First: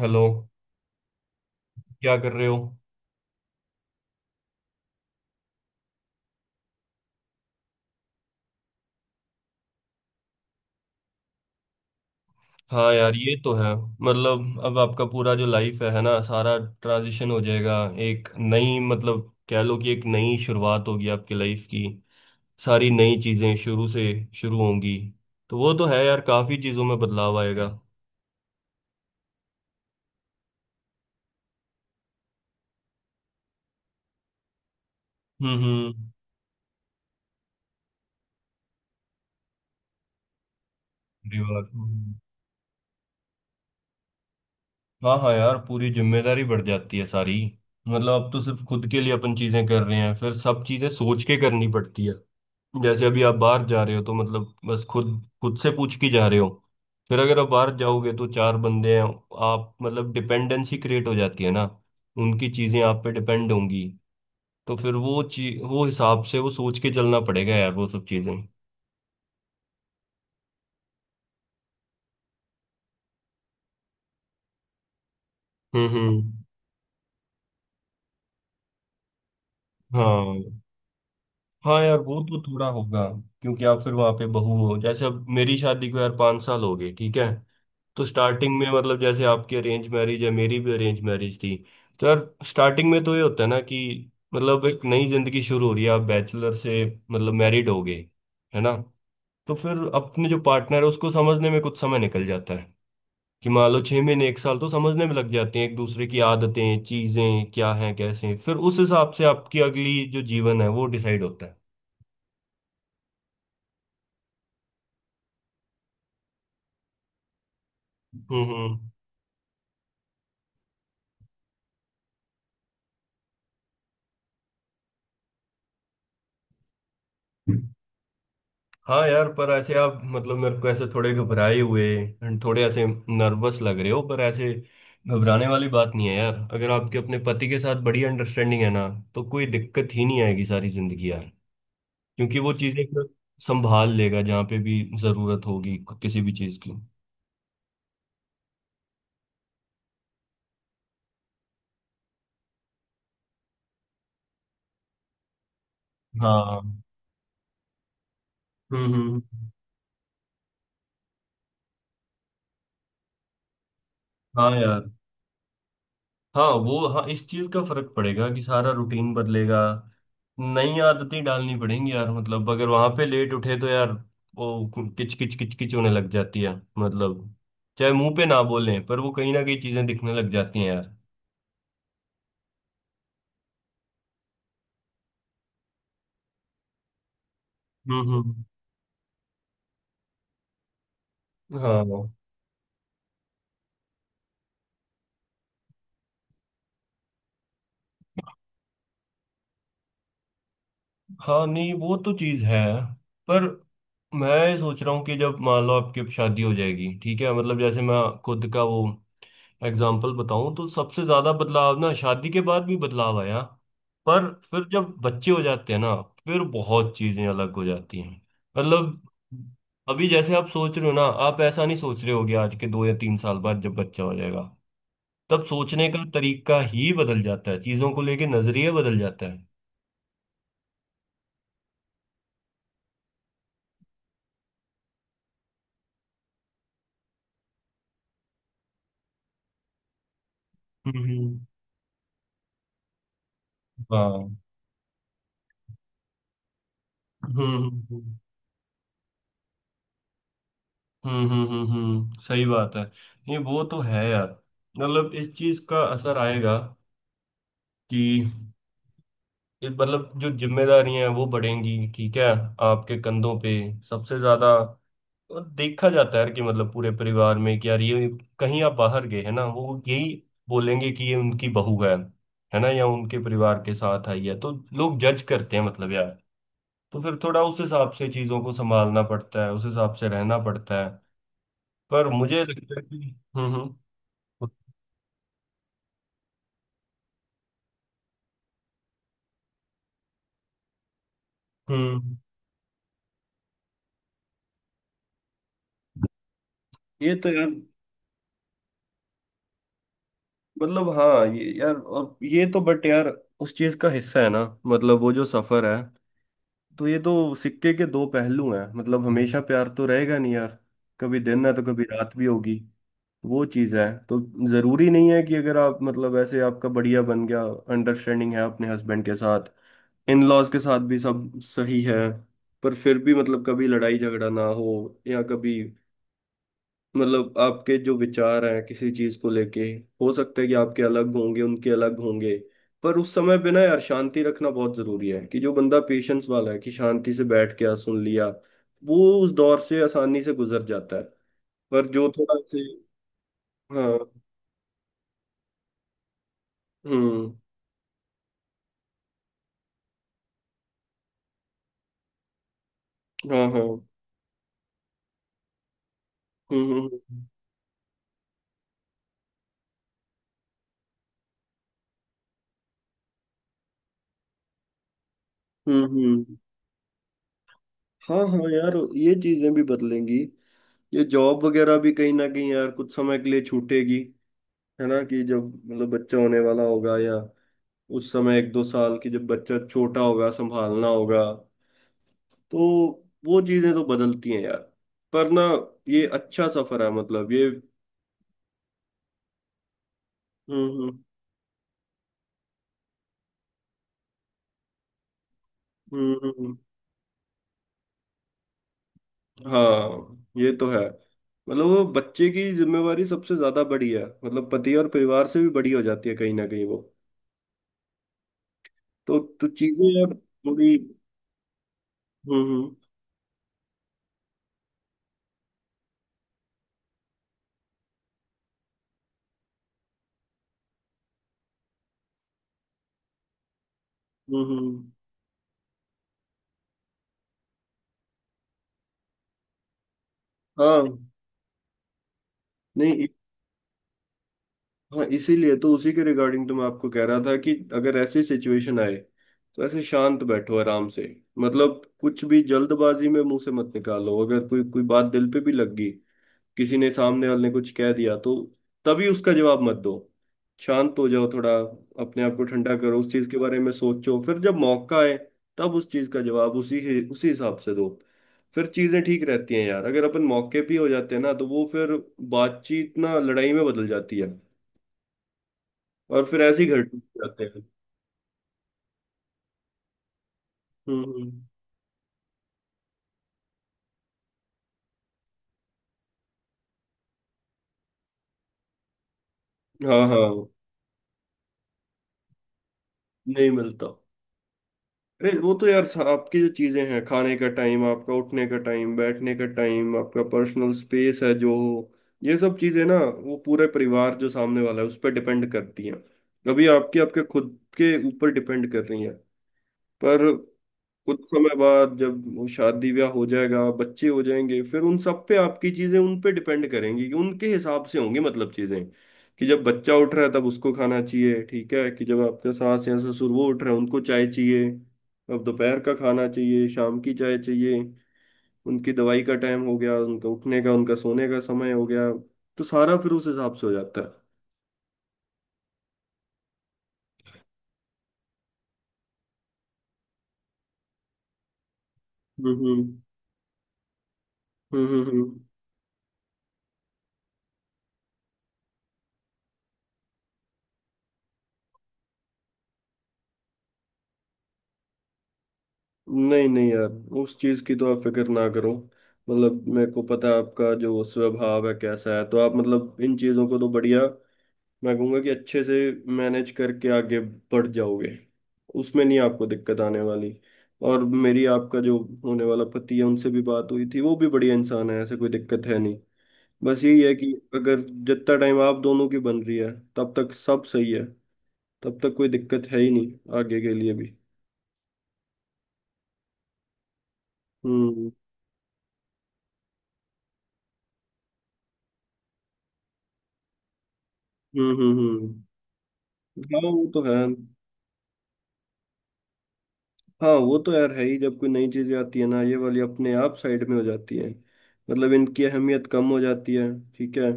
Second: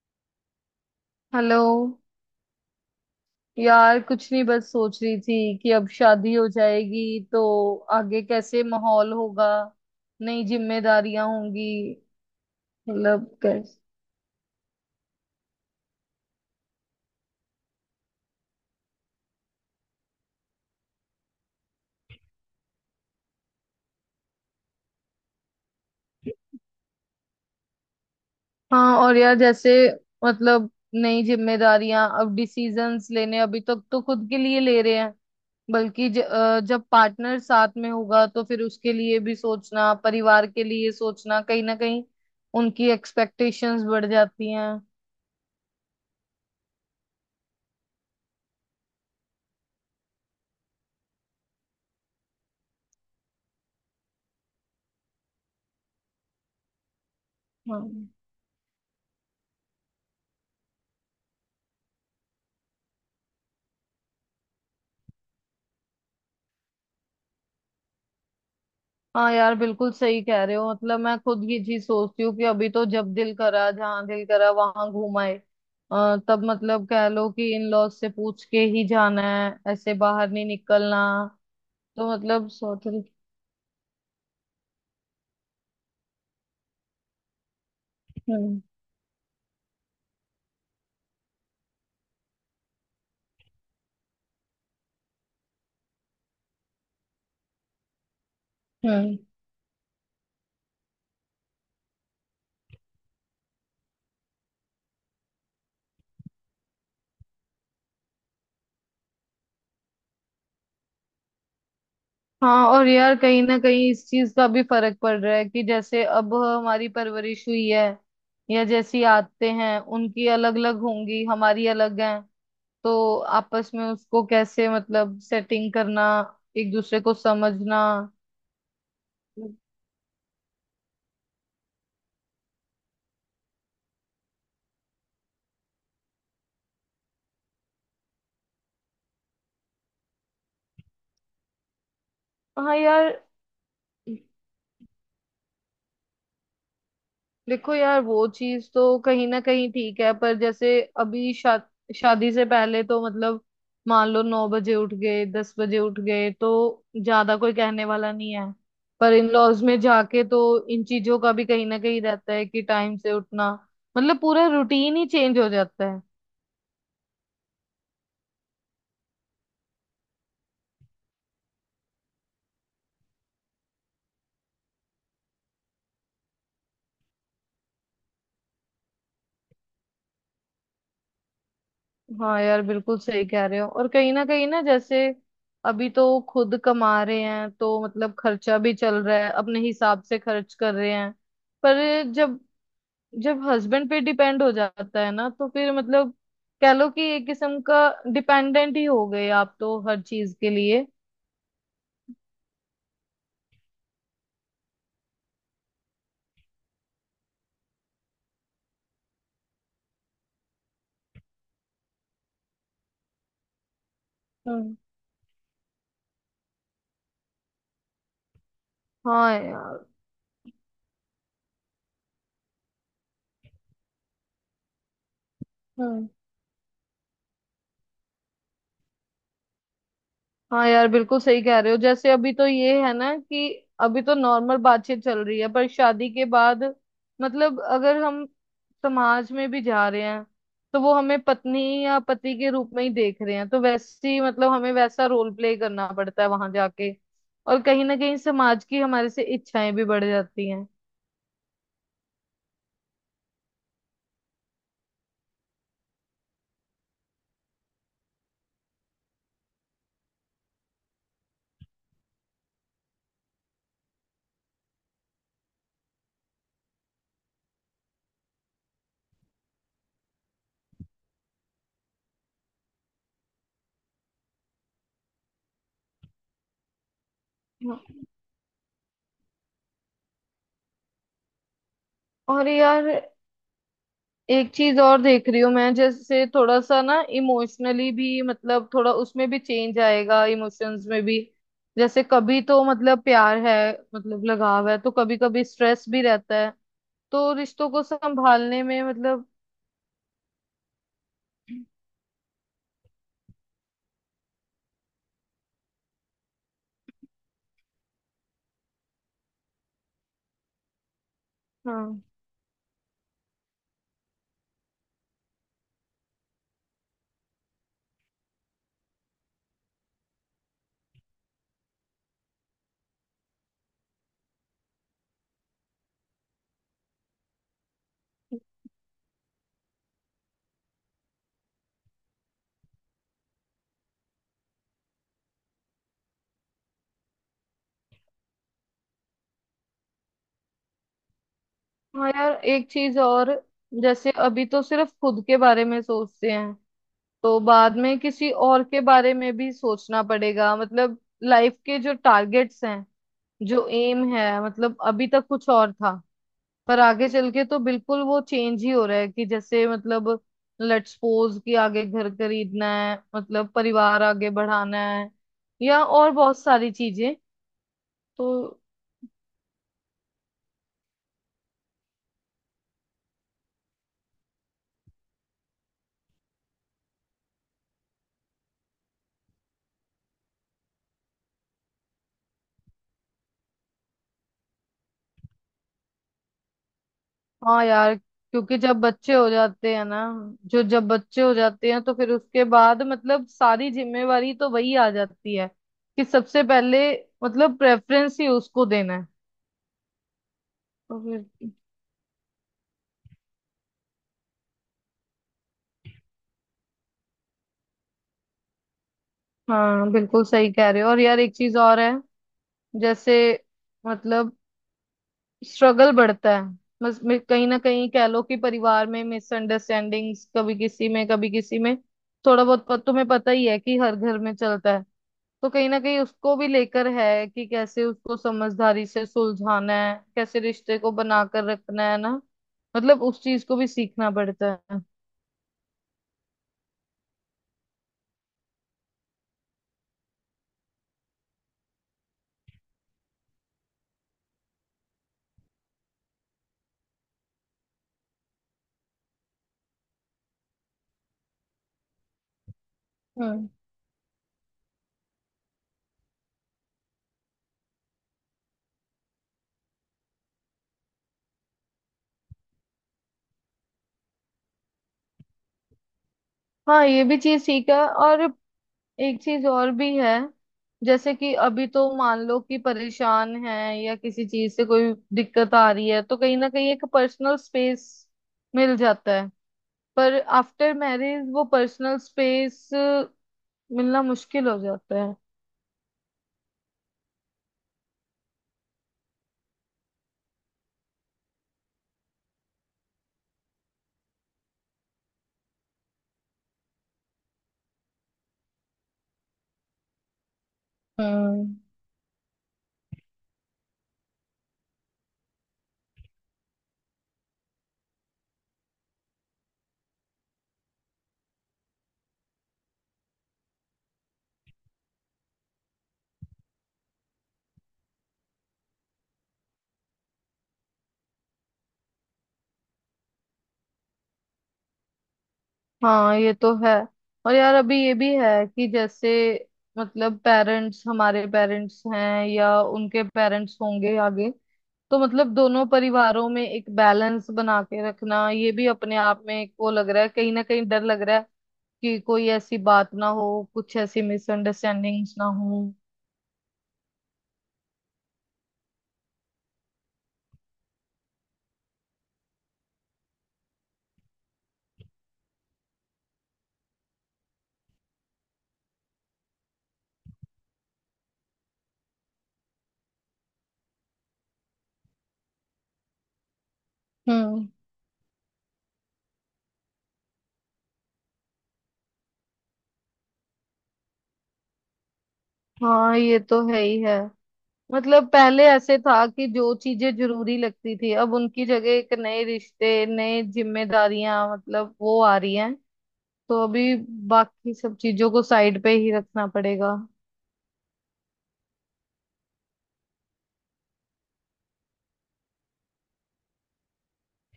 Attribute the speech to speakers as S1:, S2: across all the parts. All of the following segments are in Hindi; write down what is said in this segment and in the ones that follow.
S1: हेलो।
S2: हेलो।
S1: क्या कर रहे हो?
S2: यार कुछ नहीं, बस सोच रही थी कि अब शादी हो जाएगी तो आगे कैसे माहौल होगा, नई जिम्मेदारियां होंगी।
S1: हाँ यार,
S2: मतलब
S1: ये तो है।
S2: कैसे?
S1: मतलब अब आपका पूरा जो लाइफ है ना, सारा ट्रांजिशन हो जाएगा। एक नई, मतलब कह लो कि एक नई शुरुआत होगी आपकी लाइफ की। सारी नई चीजें शुरू से शुरू होंगी। तो वो तो है यार, काफी चीजों में बदलाव आएगा।
S2: हाँ, और यार जैसे मतलब नई जिम्मेदारियां, अब डिसीजंस लेने, अभी तक तो खुद के लिए ले रहे हैं। बल्कि
S1: हम्म।
S2: जब पार्टनर साथ में होगा तो फिर उसके लिए भी सोचना, परिवार के लिए सोचना,
S1: परिवार।
S2: कहीं ना कहीं
S1: हम्म।
S2: उनकी एक्सपेक्टेशंस बढ़ जाती हैं।
S1: हाँ हाँ यार, पूरी जिम्मेदारी बढ़ जाती है सारी। मतलब अब तो सिर्फ खुद के लिए अपन चीजें कर रहे हैं, फिर सब चीजें सोच के करनी पड़ती है। जैसे अभी आप बाहर जा रहे हो, तो मतलब बस खुद खुद से पूछ के जा रहे हो। फिर अगर आप बाहर
S2: हाँ
S1: जाओगे तो चार बंदे हैं। आप मतलब डिपेंडेंसी क्रिएट हो जाती है ना। उनकी चीजें आप पे डिपेंड होंगी। तो फिर वो चीज, वो हिसाब से वो सोच के चलना पड़ेगा यार, वो सब चीजें।
S2: हाँ, यार बिल्कुल सही कह रहे हो। मतलब मैं खुद ये चीज सोचती हूँ कि अभी तो जब दिल करा जहाँ दिल करा वहां घूमाए।
S1: हम्म।
S2: तब मतलब कह लो कि इन लॉज से पूछ के ही जाना है, ऐसे बाहर
S1: हाँ
S2: नहीं निकलना।
S1: हाँ यार,
S2: तो
S1: वो तो
S2: मतलब
S1: थोड़ा होगा।
S2: स्वतंत्र।
S1: क्योंकि आप फिर वहां पे बहू हो। जैसे अब मेरी शादी को यार पाँच साल हो गए, ठीक है। तो स्टार्टिंग
S2: हम्म
S1: में, मतलब जैसे आपकी अरेंज मैरिज है, मेरी भी अरेंज मैरिज थी। तो यार स्टार्टिंग में तो ये होता है ना कि मतलब एक नई जिंदगी शुरू हो रही है। आप बैचलर से मतलब मैरिड हो गए, है ना।
S2: हम्म।
S1: तो फिर अपने जो पार्टनर है उसको समझने में कुछ समय निकल जाता है। कि मान लो छह महीने एक साल तो समझने में लग जाते हैं, एक दूसरे की आदतें चीजें क्या हैं कैसे हैं, फिर उस हिसाब से आपकी अगली जो जीवन है वो डिसाइड होता है।
S2: हाँ, और यार कहीं ना कहीं इस चीज का भी फर्क पड़ रहा है कि जैसे अब हमारी परवरिश हुई है या
S1: हम्म
S2: जैसी आदतें हैं, उनकी अलग अलग होंगी, हमारी अलग है। तो आपस में उसको कैसे मतलब सेटिंग करना, एक दूसरे को
S1: हम्म।
S2: समझना।
S1: हाँ यार, पर ऐसे आप मतलब मेरे को ऐसे थोड़े घबराए हुए and थोड़े ऐसे नर्वस लग रहे हो। पर ऐसे घबराने वाली बात नहीं है यार। अगर आपके अपने पति के साथ बड़ी अंडरस्टैंडिंग है ना, तो कोई दिक्कत ही नहीं आएगी सारी जिंदगी यार। क्योंकि वो
S2: हाँ
S1: चीजें एक
S2: यार।
S1: संभाल लेगा जहाँ पे भी जरूरत होगी, किसी भी चीज की।
S2: देखो यार, वो चीज तो कहीं ना कहीं ठीक है, पर जैसे अभी शादी से पहले तो मतलब मान लो नौ बजे उठ गए दस बजे उठ गए तो
S1: हाँ।
S2: ज्यादा कोई कहने वाला नहीं है।
S1: हम्म।
S2: पर
S1: हम्म।
S2: इन लॉज में जाके तो इन चीजों का भी कहीं ना कहीं रहता है कि टाइम से उठना, मतलब पूरा
S1: हाँ यार।
S2: रूटीन ही चेंज हो जाता है।
S1: हाँ वो, हाँ इस चीज का फर्क पड़ेगा कि सारा रूटीन बदलेगा। नई आदतें डालनी पड़ेंगी यार। मतलब अगर वहां पे लेट उठे तो यार, वो किच किच किच किच होने लग जाती है। मतलब चाहे मुंह पे ना बोलें, पर वो कहीं ना कहीं चीजें दिखने लग जाती हैं यार।
S2: हाँ यार बिल्कुल सही कह रहे हो। और कहीं ना जैसे अभी तो खुद कमा रहे हैं तो मतलब
S1: हम्म।
S2: खर्चा भी चल रहा है, अपने हिसाब से खर्च कर रहे हैं। पर
S1: हाँ।
S2: जब जब हस्बैंड पे डिपेंड हो जाता है ना तो फिर मतलब कह लो कि एक किस्म का डिपेंडेंट ही हो गए आप तो हर चीज के लिए।
S1: हाँ नहीं, वो तो चीज है। पर मैं सोच रहा हूँ कि जब मान लो आपकी अब शादी हो जाएगी, ठीक है, मतलब जैसे मैं खुद का वो एग्जाम्पल बताऊं, तो सबसे ज्यादा बदलाव ना शादी के बाद भी बदलाव आया। पर फिर
S2: हम्म।
S1: जब बच्चे हो जाते हैं ना, फिर बहुत चीजें अलग हो जाती हैं। मतलब
S2: हाँ यार।
S1: अभी जैसे आप सोच रहे हो ना, आप ऐसा नहीं सोच रहे होगे। आज के दो या तीन साल बाद जब बच्चा हो जाएगा, तब सोचने का तरीका ही बदल जाता है, चीजों को लेके नजरिया बदल जाता है।
S2: हाँ यार बिल्कुल सही कह रहे हो। जैसे अभी तो ये है ना कि अभी तो नॉर्मल बातचीत चल रही है पर शादी के बाद मतलब अगर हम समाज में भी जा रहे हैं तो वो हमें
S1: हम्म।
S2: पत्नी या पति के रूप में ही देख रहे हैं, तो वैसी
S1: हाँ।
S2: मतलब हमें वैसा रोल प्ले करना पड़ता है वहां जाके। और
S1: हम्म
S2: कहीं ना
S1: हम्म
S2: कहीं समाज की हमारे से इच्छाएं भी बढ़ जाती हैं।
S1: सही बात है। नहीं वो तो है यार, मतलब इस चीज का असर आएगा। कि ये मतलब जो जिम्मेदारियां हैं वो बढ़ेंगी, ठीक है, आपके कंधों पे सबसे ज्यादा। और देखा जाता है यार कि मतलब पूरे परिवार में कि यार ये कहीं आप बाहर गए, है ना, वो यही बोलेंगे कि ये उनकी बहू है ना, या उनके परिवार के साथ आई है। तो लोग जज करते हैं मतलब यार। तो फिर थोड़ा उस हिसाब से चीजों को संभालना पड़ता है, उस हिसाब से रहना पड़ता है। पर मुझे
S2: और
S1: लगता है
S2: यार
S1: कि। हम्म।
S2: एक चीज और देख रही हूँ मैं, जैसे थोड़ा सा ना इमोशनली भी मतलब थोड़ा उसमें भी चेंज आएगा, इमोशंस में भी। जैसे
S1: हम्म।
S2: कभी तो मतलब प्यार है, मतलब लगाव है, तो कभी कभी स्ट्रेस भी रहता है।
S1: ये तो
S2: तो
S1: यार
S2: रिश्तों को संभालने में मतलब।
S1: मतलब, हाँ ये यार और ये तो, बट यार, उस चीज का हिस्सा है ना। मतलब वो जो सफर है, तो ये तो सिक्के के दो पहलू हैं। मतलब हमेशा प्यार तो रहेगा नहीं यार। कभी दिन है तो कभी
S2: हाँ
S1: रात भी होगी। वो चीज है। तो जरूरी नहीं है कि अगर आप मतलब ऐसे आपका बढ़िया बन गया, अंडरस्टैंडिंग है अपने हस्बैंड के साथ, इन लॉज के साथ भी सब सही है, पर फिर भी मतलब कभी लड़ाई झगड़ा ना हो या कभी मतलब आपके जो विचार हैं किसी चीज को लेके, हो सकता है कि आपके अलग होंगे उनके अलग होंगे। पर उस समय पे ना यार, शांति रखना बहुत जरूरी है। कि जो बंदा पेशेंस वाला है कि शांति से बैठ के सुन लिया, वो उस दौर से आसानी से गुजर जाता है। पर
S2: हाँ
S1: जो
S2: यार,
S1: थोड़ा से।
S2: एक चीज और।
S1: हाँ।
S2: जैसे अभी तो सिर्फ खुद के बारे में सोचते हैं,
S1: हम्म।
S2: तो बाद में किसी और के बारे में भी सोचना पड़ेगा। मतलब लाइफ के जो टारगेट्स हैं,
S1: हाँ हाँ।
S2: जो एम है, मतलब अभी तक कुछ और था,
S1: हम्म
S2: पर आगे
S1: हम्म
S2: चल के तो बिल्कुल वो चेंज ही हो रहा है कि जैसे मतलब लेट्स सपोज कि आगे घर खरीदना है, मतलब परिवार आगे बढ़ाना है, या
S1: हम्म हम्म।
S2: और
S1: हम्म,
S2: बहुत सारी चीजें।
S1: हाँ
S2: तो
S1: हाँ यार, ये चीजें भी बदलेंगी। ये जॉब वगैरह भी कहीं ना कहीं यार कुछ समय के लिए छूटेगी। है ना कि जब मतलब बच्चा होने वाला होगा, या उस समय एक दो साल की, जब बच्चा छोटा होगा संभालना होगा। तो वो चीजें तो बदलती हैं यार। पर ना ये अच्छा सफर है मतलब ये।
S2: हाँ यार, क्योंकि जब बच्चे हो जाते हैं ना, जो जब
S1: हम्म
S2: बच्चे हो जाते हैं तो फिर उसके बाद मतलब सारी जिम्मेवारी तो वही आ जाती है कि
S1: हम्म।
S2: सबसे पहले मतलब प्रेफरेंस ही उसको देना है।
S1: हाँ ये तो है।
S2: तो फिर
S1: मतलब वो बच्चे की जिम्मेवारी सबसे ज्यादा बड़ी है। मतलब पति और परिवार से भी बड़ी हो जाती है कहीं ना कहीं वो। तो चीजें
S2: हाँ
S1: यार
S2: बिल्कुल सही कह
S1: थोड़ी।
S2: रहे हो। और यार एक चीज और है।
S1: हम्म।
S2: जैसे मतलब स्ट्रगल बढ़ता है, बस कहीं ना कहीं कह लो कि परिवार में मिसअंडरस्टैंडिंग्स, कभी किसी में कभी किसी में थोड़ा बहुत तुम्हें पता ही है कि हर घर में
S1: हम्म,
S2: चलता है।
S1: हम्म,
S2: तो कहीं ना कहीं उसको भी लेकर है कि कैसे उसको समझदारी से सुलझाना है, कैसे रिश्ते
S1: हाँ।
S2: को बनाकर रखना है ना, मतलब
S1: नहीं
S2: उस चीज को भी सीखना पड़ता है।
S1: हाँ, इसीलिए तो उसी के रिगार्डिंग तो मैं आपको कह रहा था कि अगर ऐसी सिचुएशन आए तो ऐसे शांत बैठो, आराम से। मतलब कुछ भी जल्दबाजी में मुंह से मत निकालो। अगर कोई कोई बात दिल पे भी लग गई, किसी ने सामने वाले ने कुछ कह दिया, तो तभी उसका जवाब मत दो। शांत हो जाओ थोड़ा। अपने आप को ठंडा करो, उस चीज के
S2: हम्म।
S1: बारे में सोचो, फिर जब मौका आए तब उस चीज का जवाब उसी उसी हिसाब से दो। फिर चीजें ठीक रहती हैं यार। अगर अपन मौके पे ही हो जाते हैं ना, तो वो फिर बातचीत ना लड़ाई में बदल जाती है, और फिर ऐसे ही घर
S2: हाँ,
S1: टूट
S2: ये भी चीज
S1: जाते हैं।
S2: सीखा। और एक चीज और भी है, जैसे
S1: हम्म।
S2: कि अभी तो मान लो कि परेशान है या किसी चीज से कोई दिक्कत आ रही है तो कहीं ना कहीं एक पर्सनल स्पेस मिल जाता है।
S1: हाँ
S2: पर
S1: हाँ।
S2: आफ्टर मैरिज वो पर्सनल स्पेस
S1: नहीं मिलता।
S2: मिलना मुश्किल हो जाता है।
S1: अरे वो तो यार सा-, आपकी जो चीजें हैं खाने का टाइम, आपका उठने का टाइम, बैठने का टाइम, आपका पर्सनल स्पेस है जो हो, ये सब चीजें ना वो पूरे परिवार जो सामने वाला है उस पर डिपेंड करती हैं। कभी आपकी आपके खुद के ऊपर डिपेंड कर रही हैं, पर कुछ समय
S2: हम्म।
S1: बाद जब वो शादी ब्याह हो जाएगा, बच्चे हो जाएंगे, फिर उन सब पे आपकी चीजें, उन पे डिपेंड करेंगी कि उनके हिसाब से होंगी मतलब चीजें। कि जब बच्चा उठ रहा है तब उसको खाना चाहिए, ठीक है, कि जब आपका सास या ससुर वो उठ रहे हैं उनको चाय चाहिए, अब दोपहर का खाना चाहिए, शाम की चाय चाहिए, उनकी दवाई का टाइम हो गया, उनका उठने का, उनका सोने का समय हो गया। तो सारा फिर उस हिसाब से हो जाता है।
S2: हाँ, ये तो है। और यार अभी ये भी है कि जैसे मतलब पेरेंट्स, हमारे पेरेंट्स हैं या
S1: हम्म हम्म
S2: उनके पेरेंट्स होंगे आगे, तो
S1: हम्म।
S2: मतलब
S1: हम्म।
S2: दोनों परिवारों में एक बैलेंस बना के रखना, ये भी अपने आप में एक वो लग रहा है, कहीं ना कहीं डर लग रहा है कि कोई ऐसी बात ना हो, कुछ ऐसी मिसअंडरस्टैंडिंग्स ना हो।
S1: नहीं नहीं यार, उस चीज की तो आप फिक्र ना करो। मतलब मेरे को पता है आपका जो स्वभाव है कैसा है, तो आप मतलब इन चीजों को तो बढ़िया, मैं कहूँगा कि अच्छे से मैनेज करके आगे बढ़ जाओगे। उसमें नहीं आपको दिक्कत आने वाली। और मेरी आपका जो होने वाला पति है उनसे भी बात हुई थी, वो भी बढ़िया इंसान है। ऐसे कोई दिक्कत है नहीं। बस यही है कि
S2: हम्म।
S1: अगर जितना टाइम आप दोनों की बन रही है तब तक सब सही है। तब तक कोई दिक्कत है ही नहीं, आगे के लिए भी।
S2: हाँ, ये तो है ही है। मतलब
S1: हम्म
S2: पहले ऐसे था कि जो चीजें जरूरी लगती थी, अब उनकी जगह एक नए रिश्ते, नए जिम्मेदारियां
S1: हम्म।
S2: मतलब वो आ रही हैं।
S1: हम्म।
S2: तो
S1: हाँ
S2: अभी
S1: वो तो है।
S2: बाकी सब चीजों को साइड पे ही रखना पड़ेगा।
S1: हाँ वो तो यार है ही। जब कोई नई चीजें आती है ना, ये वाली अपने आप साइड में हो जाती है। मतलब इनकी अहमियत कम हो जाती है, ठीक है।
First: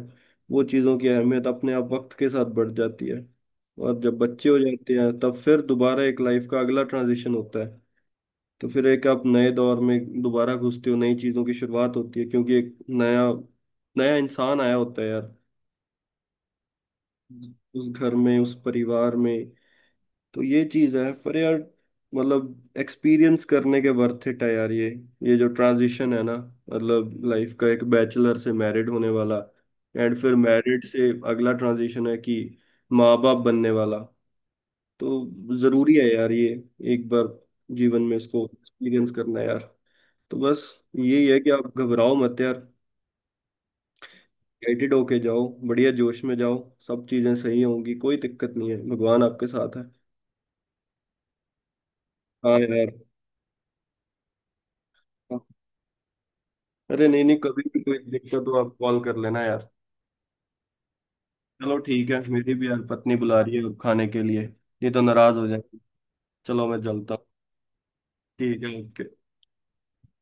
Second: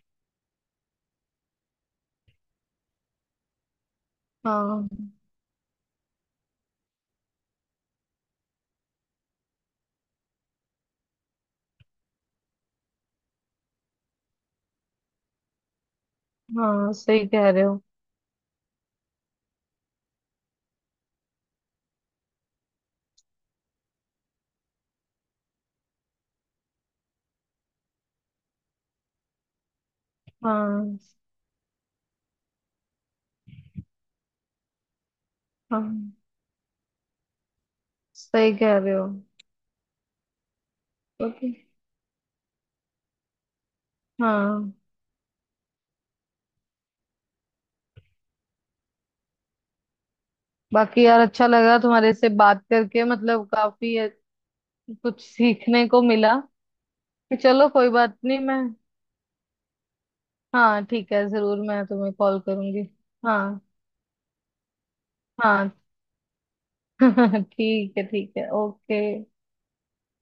S1: वो चीज़ों की अहमियत अपने आप वक्त के साथ बढ़ जाती है। और जब बच्चे हो
S2: हाँ
S1: जाते हैं तब फिर दोबारा एक लाइफ का अगला ट्रांजिशन होता है। तो फिर एक आप नए दौर में दोबारा घुसते हो, नई चीज़ों की शुरुआत होती है, क्योंकि एक नया नया इंसान आया होता है यार,
S2: हाँ सही कह रहे हो।
S1: उस घर में, उस परिवार में। तो ये चीज है, पर यार मतलब एक्सपीरियंस करने के वर्थ इट है यार ये। ये जो ट्रांजिशन है ना, मतलब लाइफ का, एक बैचलर से मैरिड होने वाला, एंड फिर मैरिड
S2: हाँ
S1: से अगला ट्रांजिशन है कि माँ बाप बनने वाला। तो जरूरी है
S2: हाँ
S1: यार ये, एक बार जीवन में इसको
S2: सही कह रहे हो।
S1: एक्सपीरियंस करना है यार। तो बस यही है कि
S2: ओके।
S1: आप घबराओ मत यार।
S2: हाँ।
S1: एक्साइटेड होके जाओ, बढ़िया जोश में जाओ। सब चीजें सही होंगी, कोई दिक्कत नहीं है, भगवान आपके साथ है।
S2: बाकी यार अच्छा लगा तुम्हारे से
S1: हाँ
S2: बात
S1: यार।
S2: करके, मतलब काफी कुछ सीखने को मिला।
S1: अरे नहीं नहीं, कभी
S2: चलो
S1: भी
S2: कोई
S1: कोई
S2: बात नहीं,
S1: दिक्कत हो
S2: मैं
S1: आप कॉल कर लेना यार।
S2: हाँ ठीक है, जरूर
S1: चलो
S2: मैं
S1: ठीक
S2: तुम्हें
S1: है,
S2: कॉल
S1: मेरी भी यार
S2: करूंगी।
S1: पत्नी बुला रही
S2: हाँ।
S1: है अब खाने के लिए, नहीं तो नाराज हो
S2: हाँ।
S1: जाएगी। चलो मैं चलता हूँ।
S2: ठीक है ठीक है,
S1: ठीक है,
S2: ओके।
S1: ओके।